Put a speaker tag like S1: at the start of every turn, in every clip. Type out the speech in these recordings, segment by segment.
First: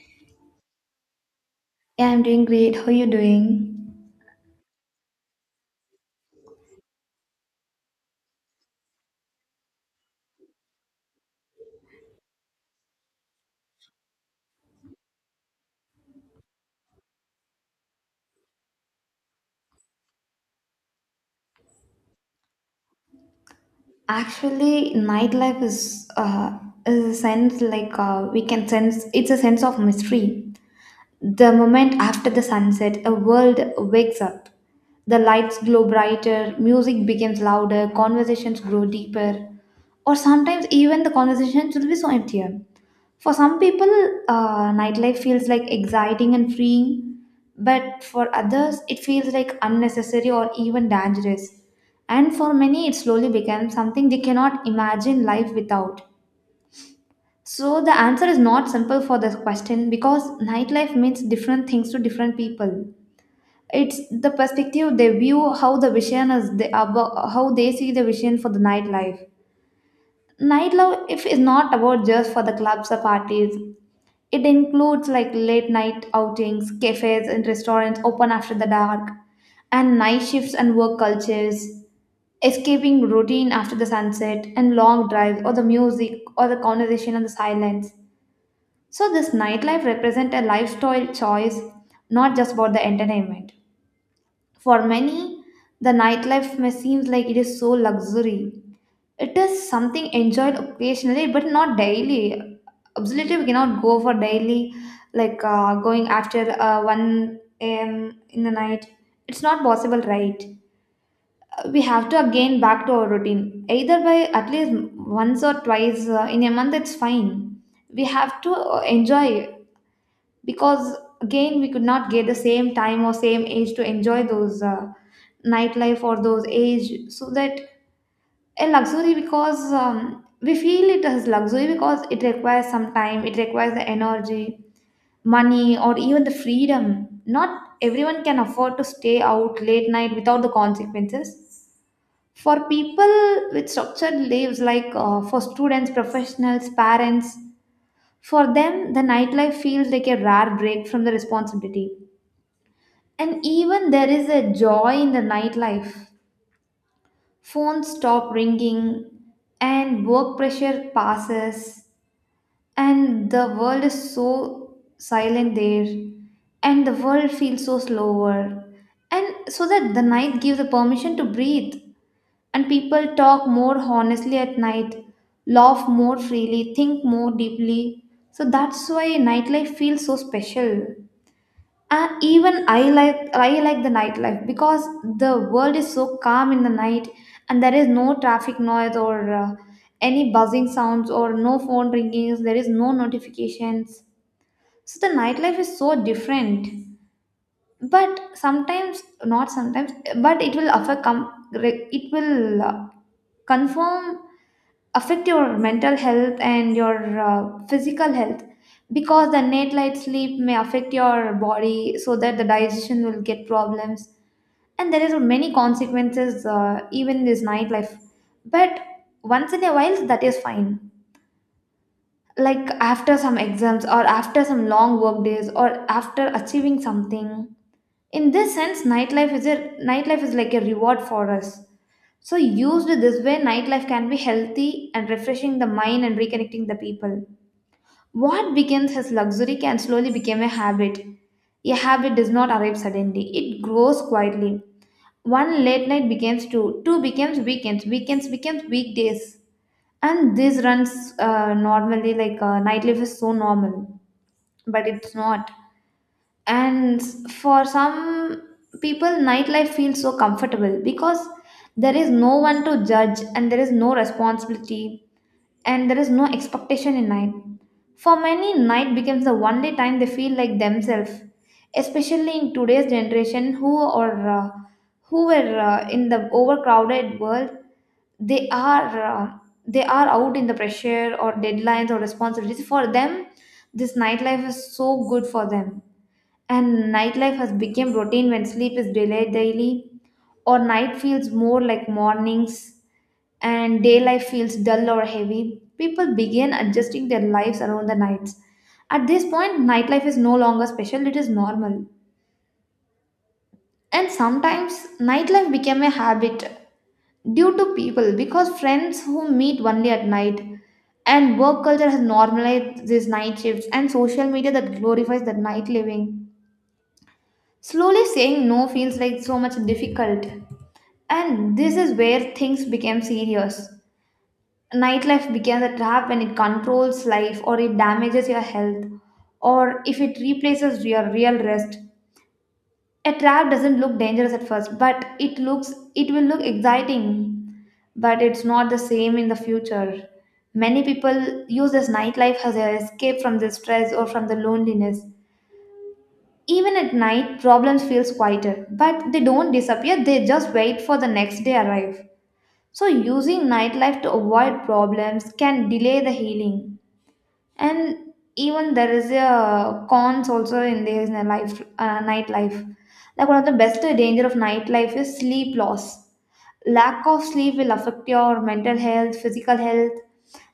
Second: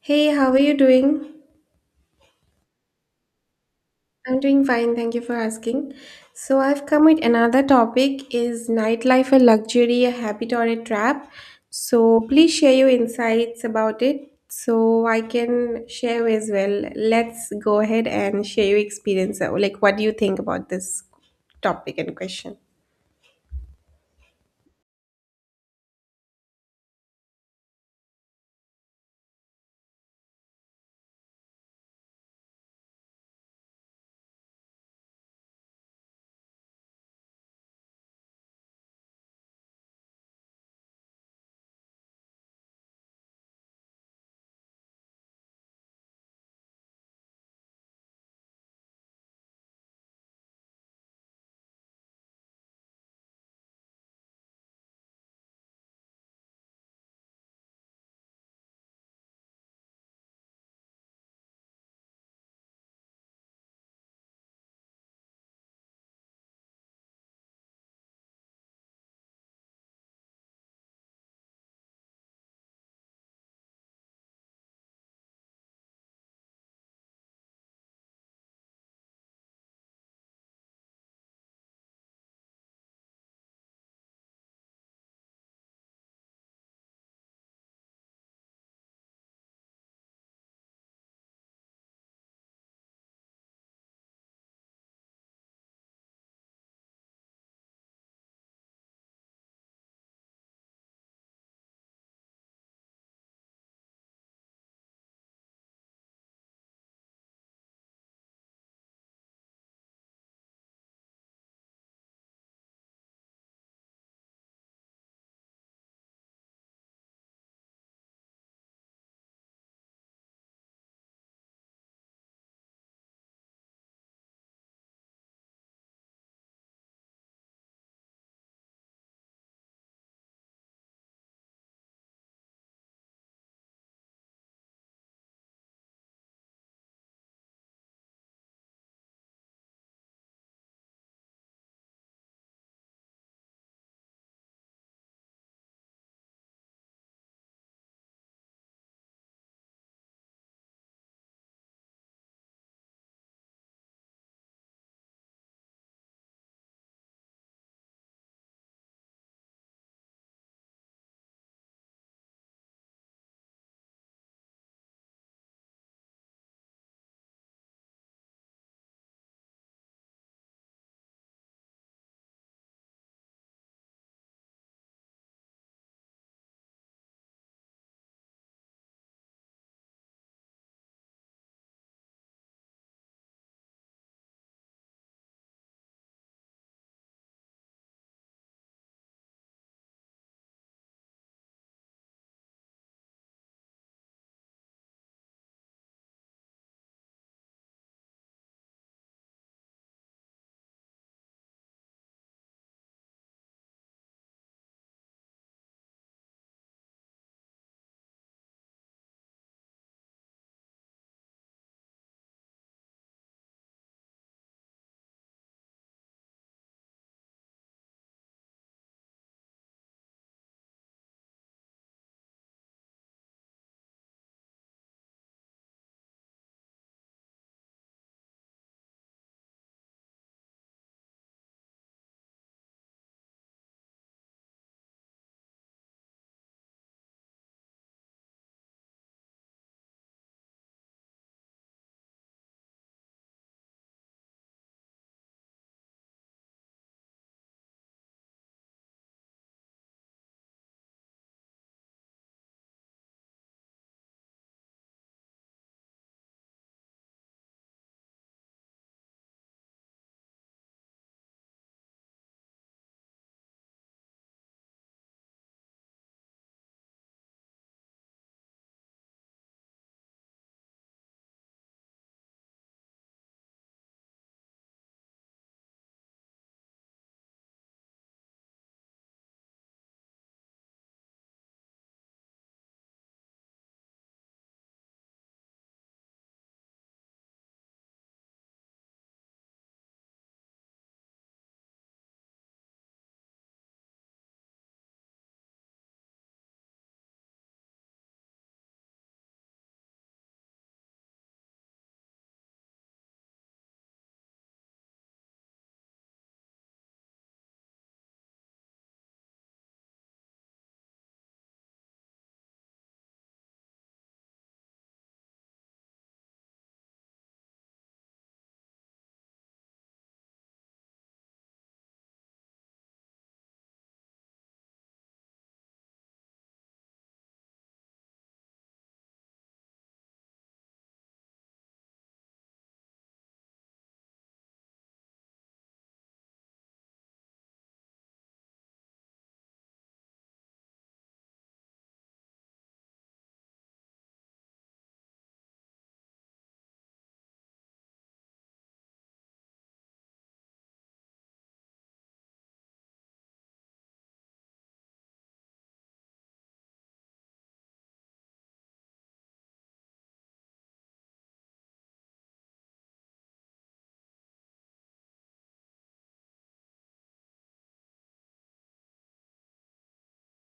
S1: Hey, how are you doing?
S2: Yeah, I'm doing great. How are you doing?
S1: I'm doing fine, thank you for asking. So I've come with another topic. Is nightlife a luxury, a habit or a trap? So please share your insights about it so I can share as well. Let's go ahead and share your experience. Like what do you think about this topic and question?
S2: Actually, nightlife is a sense like we can sense it's a sense of mystery. The moment after the sunset, a world wakes up. The lights glow brighter, music becomes louder, conversations grow deeper, or sometimes even the conversations will be so empty. For some people, nightlife feels like exciting and freeing, but for others, it feels like unnecessary or even dangerous. And for many, it slowly becomes something they cannot imagine life without. So, the answer is not simple for this question because nightlife means different things to different people. It's the perspective they view how the vision is, they, about, how they see the vision for the nightlife. Nightlife if is not about just for the clubs or parties. It includes like late night outings, cafes and restaurants open after the dark, and night shifts and work cultures, escaping routine after the sunset, and long drives, or the music, or the conversation and the silence. So, this nightlife represents a lifestyle choice, not just about the entertainment. For many, the nightlife may seems like it is so luxury, it is something enjoyed occasionally, but not daily. Absolutely, we cannot go for daily, like going after 1 a.m. in the night. It's not possible, right? We have to again back to our routine. Either by at least once or twice in a month, it's fine. We have to enjoy because again, we could not get the same time or same age to enjoy those nightlife or those age so that a luxury because we feel it as luxury because it requires some time, it requires the energy, money, or even the freedom. Not everyone can afford to stay out late night without the consequences for people with structured lives, like for students, professionals, parents. For them the nightlife feels like a rare break from the responsibility, and even there is a joy in the nightlife. Phones stop ringing, and work pressure passes, and the world is so silent there, and the world feels so slower, and so that the night gives the permission to breathe, and people talk more honestly at night, laugh more freely, think more deeply. So that's why nightlife feels so special. Even I like the nightlife because the world is so calm in the night and there is no traffic noise or any buzzing sounds or no phone ringings, there is no notifications. So the nightlife is so different. But sometimes not sometimes but it will offer it will confirm, affect your mental health and your physical health because the night light sleep may affect your body so that the digestion will get problems, and there is many consequences even in this nightlife. But once in a while that is fine, like after some exams or after some long work days or after achieving something. In this sense nightlife is like a reward for us. So used this way, nightlife can be healthy and refreshing the mind and reconnecting the people. What begins as luxury can slowly become a habit. A habit does not arrive suddenly, it grows quietly. One late night becomes two, two becomes weekends, weekends becomes weekdays. And this runs normally, like nightlife is so normal, but it's not. And for some people nightlife feels so comfortable because there is no one to judge and there is no responsibility and there is no expectation in night. For many, night becomes the only time they feel like themselves, especially in today's generation who or who were in the overcrowded world. they are uh, they are out in the pressure or deadlines or responsibilities. For them this nightlife is so good for them. And nightlife has become routine when sleep is delayed daily, or night feels more like mornings, and daylight feels dull or heavy. People begin adjusting their lives around the nights. At this point, nightlife is no longer special, it is normal. And sometimes, nightlife became a habit due to people because friends who meet only at night and work culture has normalized these night shifts and social media that glorifies the night living. Slowly saying no feels like so much difficult. And this is where things became serious. Nightlife becomes a trap when it controls life or it damages your health or if it replaces your real rest. A trap doesn't look dangerous at first, but it will look exciting, but it's not the same in the future. Many people use this nightlife as an escape from the stress or from the loneliness. Even at night, problems feels quieter, but they don't disappear, they just wait for the next day arrive. So using nightlife to avoid problems can delay the healing. And even there is a cons also in this life nightlife. Like one of the best danger of nightlife is sleep loss. Lack of sleep will affect your mental health, physical health,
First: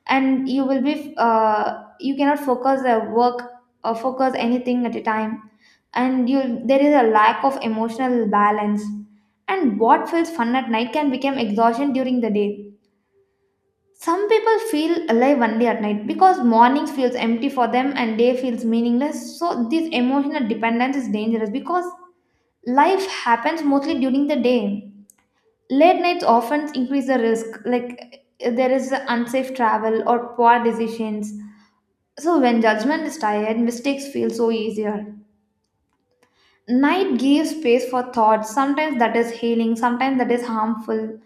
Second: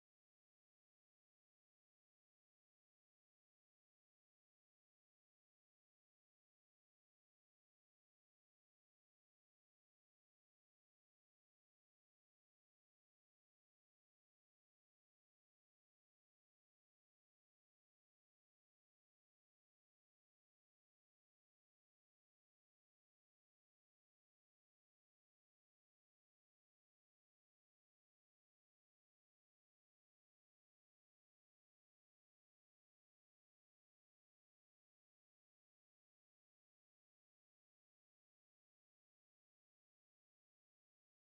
S2: and you will be you cannot focus the work or focus anything at a time, and you there is a lack of emotional balance. And what feels fun at night can become exhaustion during the day. Some people feel alive only at night because mornings feels empty for them and day feels meaningless, so this emotional dependence is dangerous because life happens mostly during the day. Late nights often increase the risk, like there is unsafe travel or poor decisions. So, when judgment is tired, mistakes feel so easier. Night gives space for thoughts, sometimes that is healing, sometimes that is harmful.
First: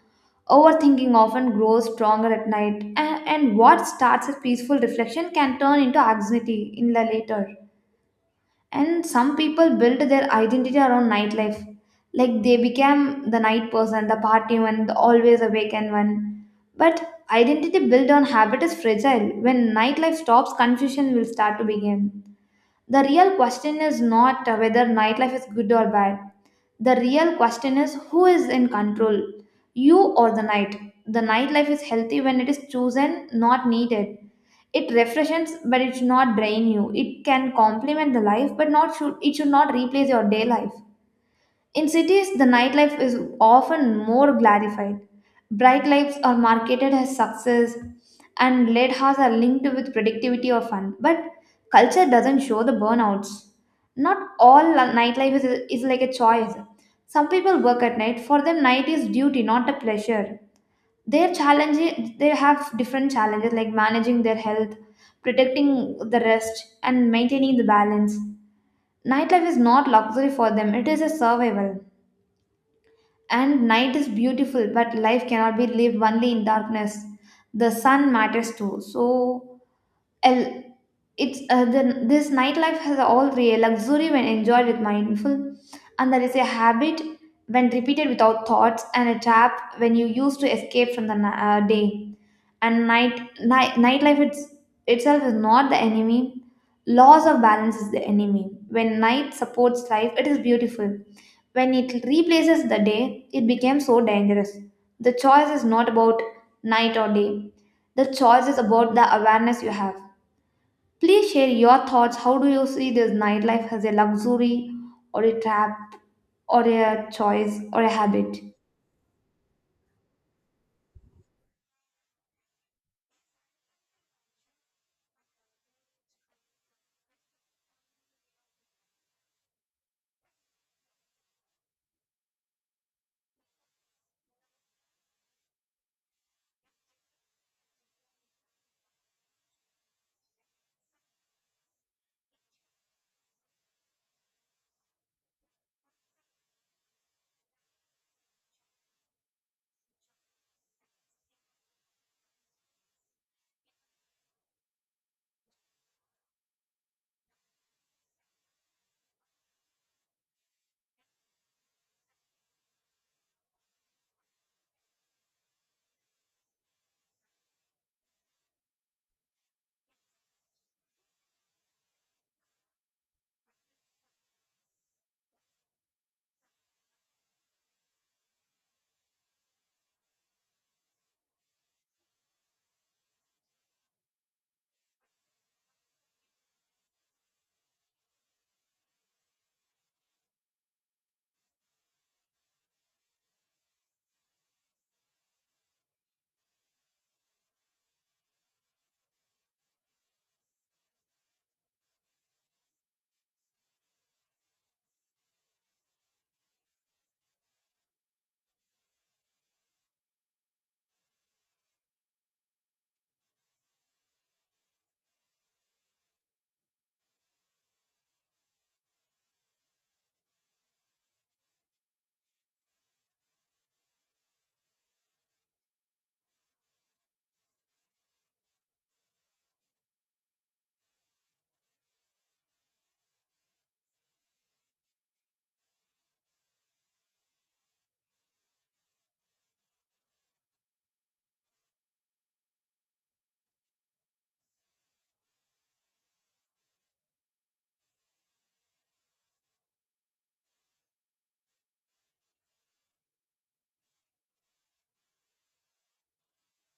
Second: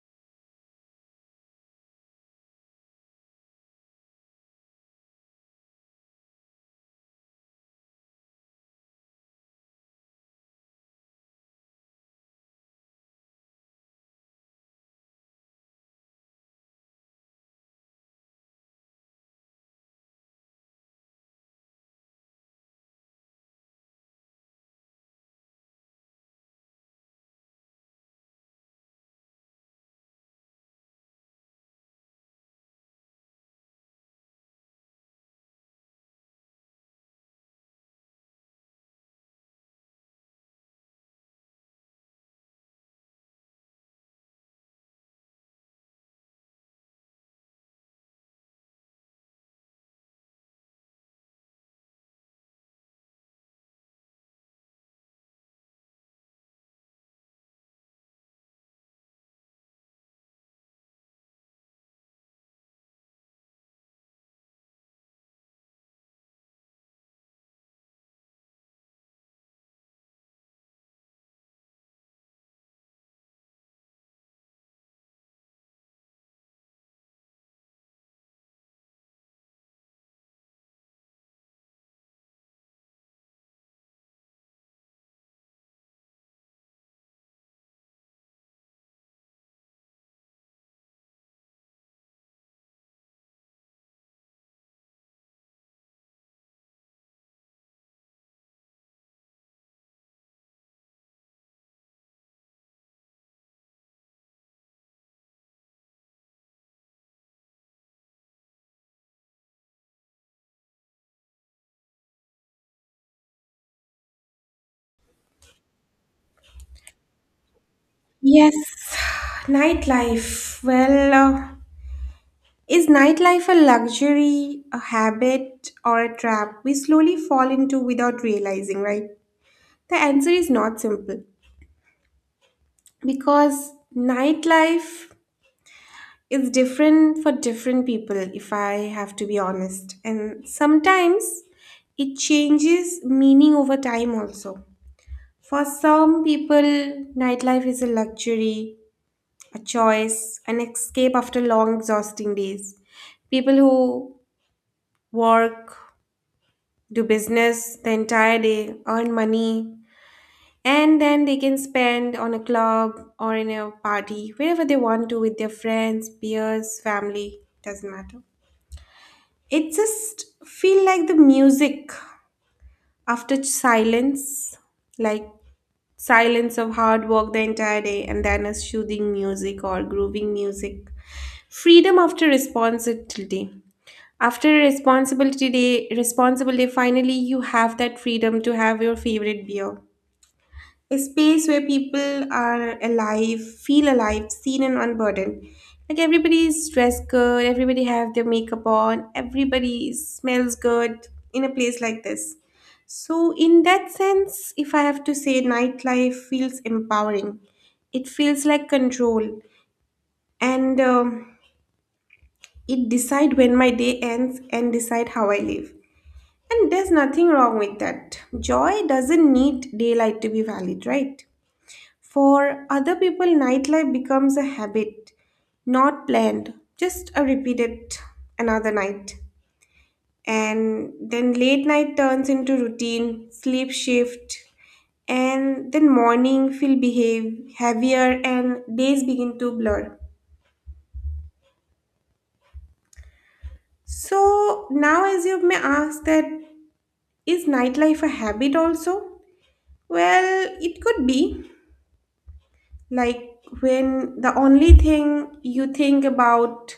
S2: Overthinking often grows stronger at night, and what starts as peaceful reflection can turn into anxiety in the later. And some people built their identity around nightlife. Like they became the night person, the party one, the always awakened one. But identity built on habit is fragile. When nightlife stops, confusion will start to begin. The real question is not whether nightlife is good or bad. The real question is who is in control, you or the night. The nightlife is healthy when it is chosen, not needed. It refreshes, but it should not drain you. It can complement the life, but not should it should not replace your day life. In cities, the nightlife is often more glorified. Bright lights are marketed as success, and late hours are linked with productivity or fun. But culture doesn't show the burnouts. Not all nightlife is, is like a choice. Some people work at night. For them, night is duty, not a pleasure. Their challenges, they have different challenges like managing their health, protecting the rest and maintaining the balance. Nightlife is not luxury for them, it is a survival. And night is beautiful, but life cannot be lived only in darkness. The sun matters too. So L- it's this nightlife has all the luxury when enjoyed with mindful, and there is a habit when repeated without thoughts, and a trap when you use to escape from the day and night, nightlife itself is not the enemy. Loss of balance is the enemy. When night supports life it is beautiful, when it replaces the day, it became so dangerous. The choice is not about night or day. The choice is about the awareness you have. Please share your thoughts. How do you see this nightlife as a luxury or a trap or a choice or a habit?
S1: Yes, nightlife. Is nightlife a luxury, a habit, or a trap we slowly fall into without realizing, right? The answer is not simple because nightlife is different for different people, if I have to be honest. And sometimes it changes meaning over time also. For some people, nightlife is a luxury, a choice, an escape after long, exhausting days. People who work do business the entire day, earn money, and then they can spend on a club or in a party, wherever they want to with their friends, peers, family, doesn't matter. It just feel like the music after silence, like silence of hard work the entire day and then a soothing music or grooving music. Freedom after responsibility, after a responsibility day responsible day, finally you have that freedom to have your favorite beer, a space where people are alive, feel alive, seen and unburdened. Like everybody is dressed good, everybody have their makeup on, everybody smells good in a place like this. So in that sense, if I have to say, nightlife feels empowering. It feels like control, and it decide when my day ends and decide how I live. And there's nothing wrong with that. Joy doesn't need daylight to be valid, right? For other people, nightlife becomes a habit, not planned, just a repeated another night. And then late night turns into routine, sleep shift, and then morning feel behave heavier and days begin to blur. So now as you may ask that is nightlife a habit also? Well, it could be like when the only thing you think about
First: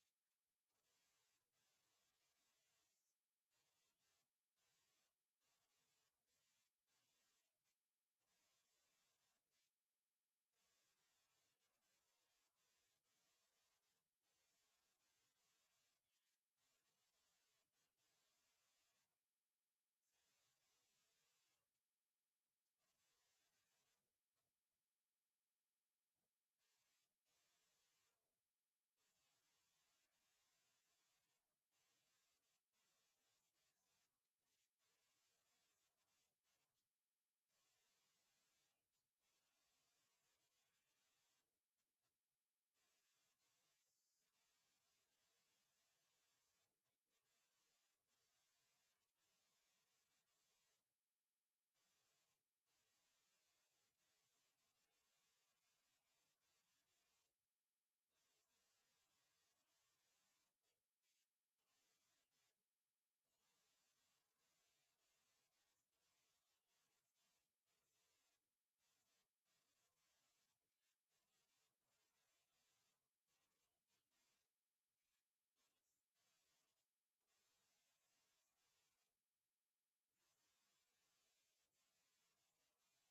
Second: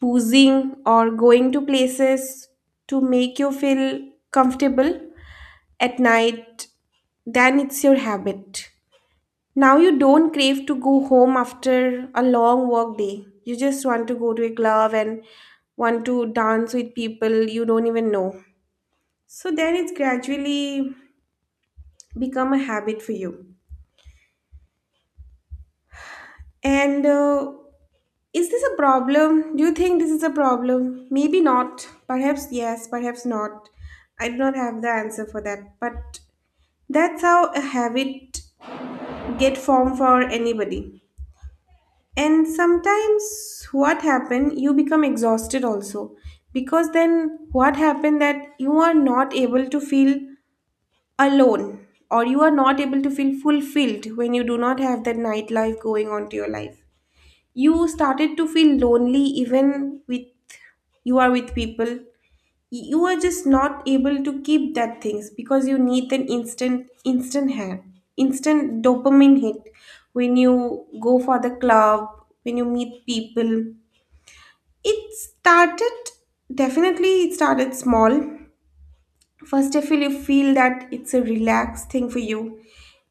S1: choosing or going to places to make you feel comfortable at night, then it's your habit. Now you don't crave to go home after a long work day. You just want to go to a club and want to dance with people you don't even know. So then it's gradually become a habit for you. And Is this a problem? Do you think this is a problem? Maybe not. Perhaps yes, perhaps not. I do not have the answer for that. But that's how a habit get formed for anybody. And sometimes what happen, you become exhausted also. Because then what happened that you are not able to feel alone or you are not able to feel fulfilled when you do not have that nightlife going on to your life, you started to feel lonely even with you are with people, you are just not able to keep that things because you need an instant dopamine hit when you go for the club, when you meet people, it started, definitely it started small. First, if you feel that it's a relaxed thing for you,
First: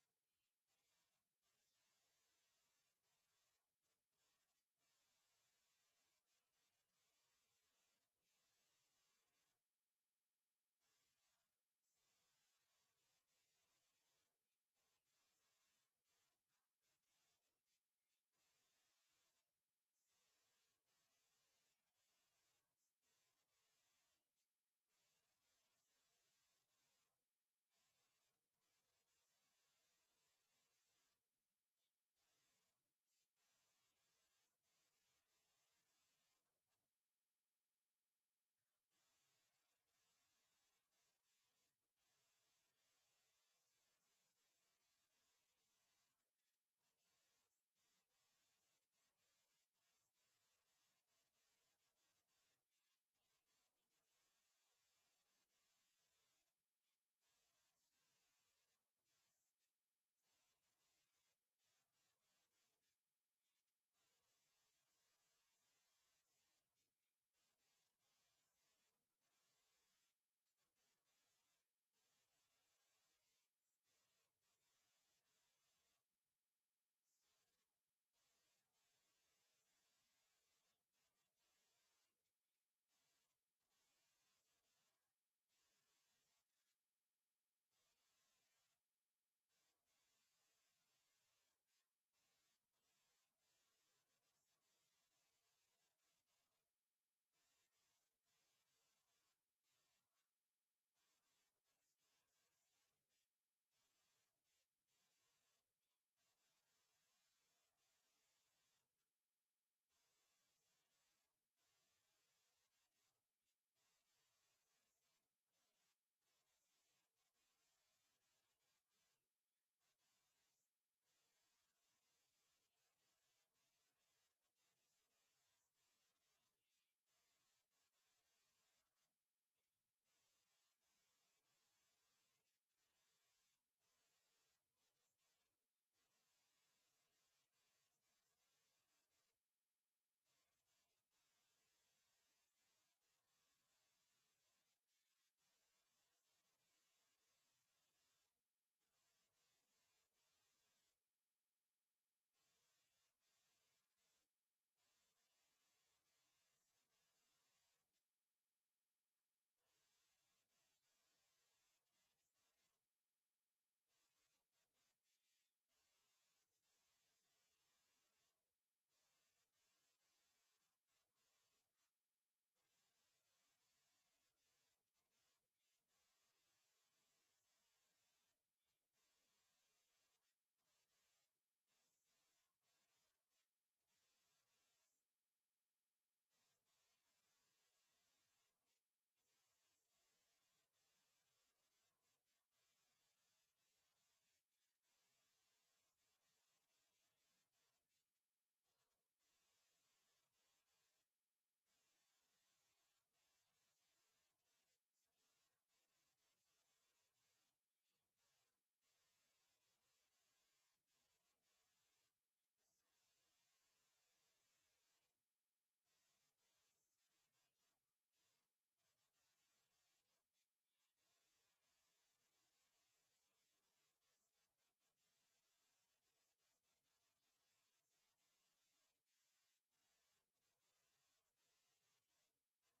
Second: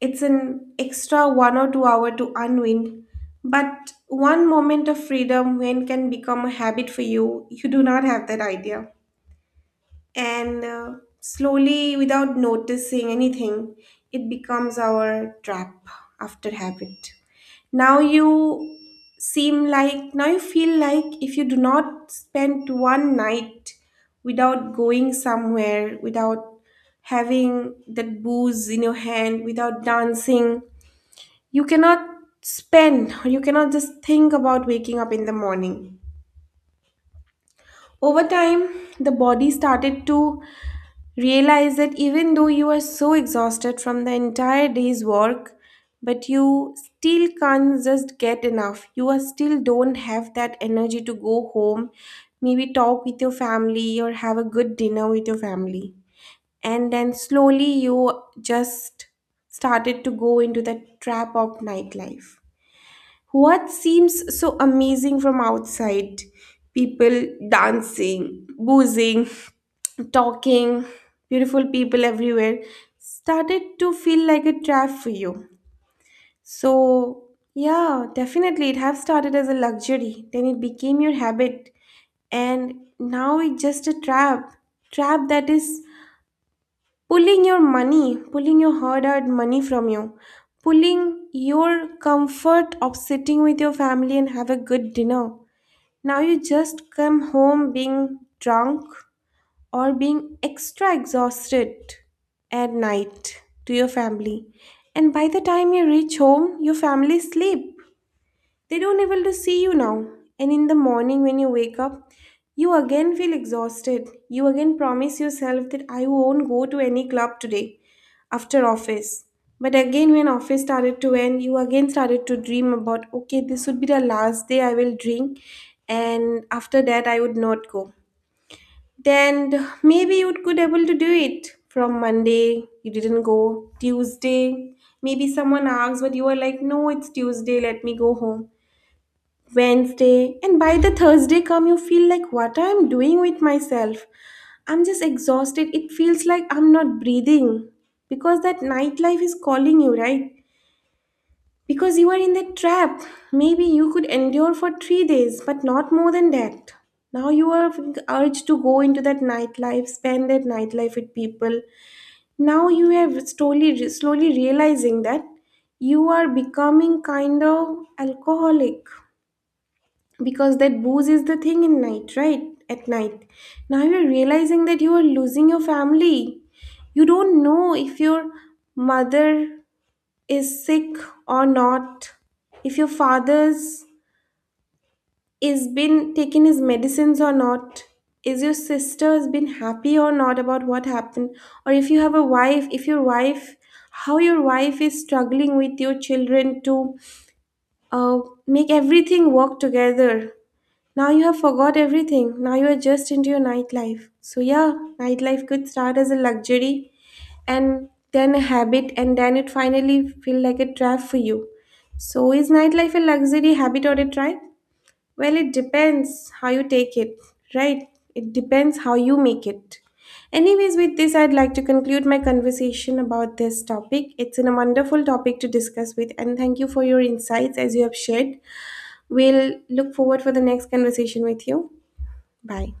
S1: it's an extra 1 or 2 hour to unwind. But one moment of freedom when can become a habit for you, you do not have that idea. And Slowly, without noticing anything, it becomes our trap after habit. Now you seem like, now you feel like if you do not spend one night without going somewhere, without having that booze in your hand, without dancing, you cannot spend or you cannot just think about waking up in the morning. Over time, the body started to realize that even though you are so exhausted from the entire day's work, but you still can't just get enough. You are still don't have that energy to go home, maybe talk with your family or have a good dinner with your family. And then slowly you just started to go into the trap of nightlife. What seems so amazing from outside, people dancing, boozing, talking, beautiful people everywhere, started to feel like a trap for you. So, yeah, definitely it have started as a luxury, then it became your habit, and now it's just a trap. Trap that is pulling your money, pulling your hard earned money from you, pulling your comfort of sitting with your family and have a good dinner. Now you just come home being drunk or being extra exhausted at night to your family. And by the time you reach home, your family sleep. They don't able to see you now. And in the morning when you wake up, you again feel exhausted. You again promise yourself that I won't go to any club today after office. But again when office started to end, you again started to dream about okay, this would be the last day I will drink and after that I would not go. Then maybe you could able to do it. From Monday, you didn't go. Tuesday, maybe someone asks, but you are like, no, it's Tuesday, let me go home. Wednesday, and by the Thursday come, you feel like what I'm doing with myself. I'm just exhausted. It feels like I'm not breathing because that nightlife is calling you, right? Because you are in that trap. Maybe you could endure for 3 days, but not more than that. Now you are urged to go into that nightlife, spend that nightlife with people. Now you are slowly, slowly realizing that you are becoming kind of alcoholic because that booze is the thing in night, at night, now you're realizing that you are losing your family, you don't know if your mother is sick or not, if your father's is been taking his medicines or not, is your sister has been happy or not about what happened, or if you have a wife, if your wife, how your wife is struggling with your children to uh, make everything work together. Now you have forgot everything. Now you are just into your nightlife. So yeah, nightlife could start as a luxury and then a habit and then it finally feel like a trap for you. So is nightlife a luxury habit or a trap? Well, it depends how you take it, right? It depends how you make it. Anyways, with this, I'd like to conclude my conversation about this topic. It's a wonderful topic to discuss with, and thank you for your insights as you have shared. We'll look forward for the next conversation with you. Bye.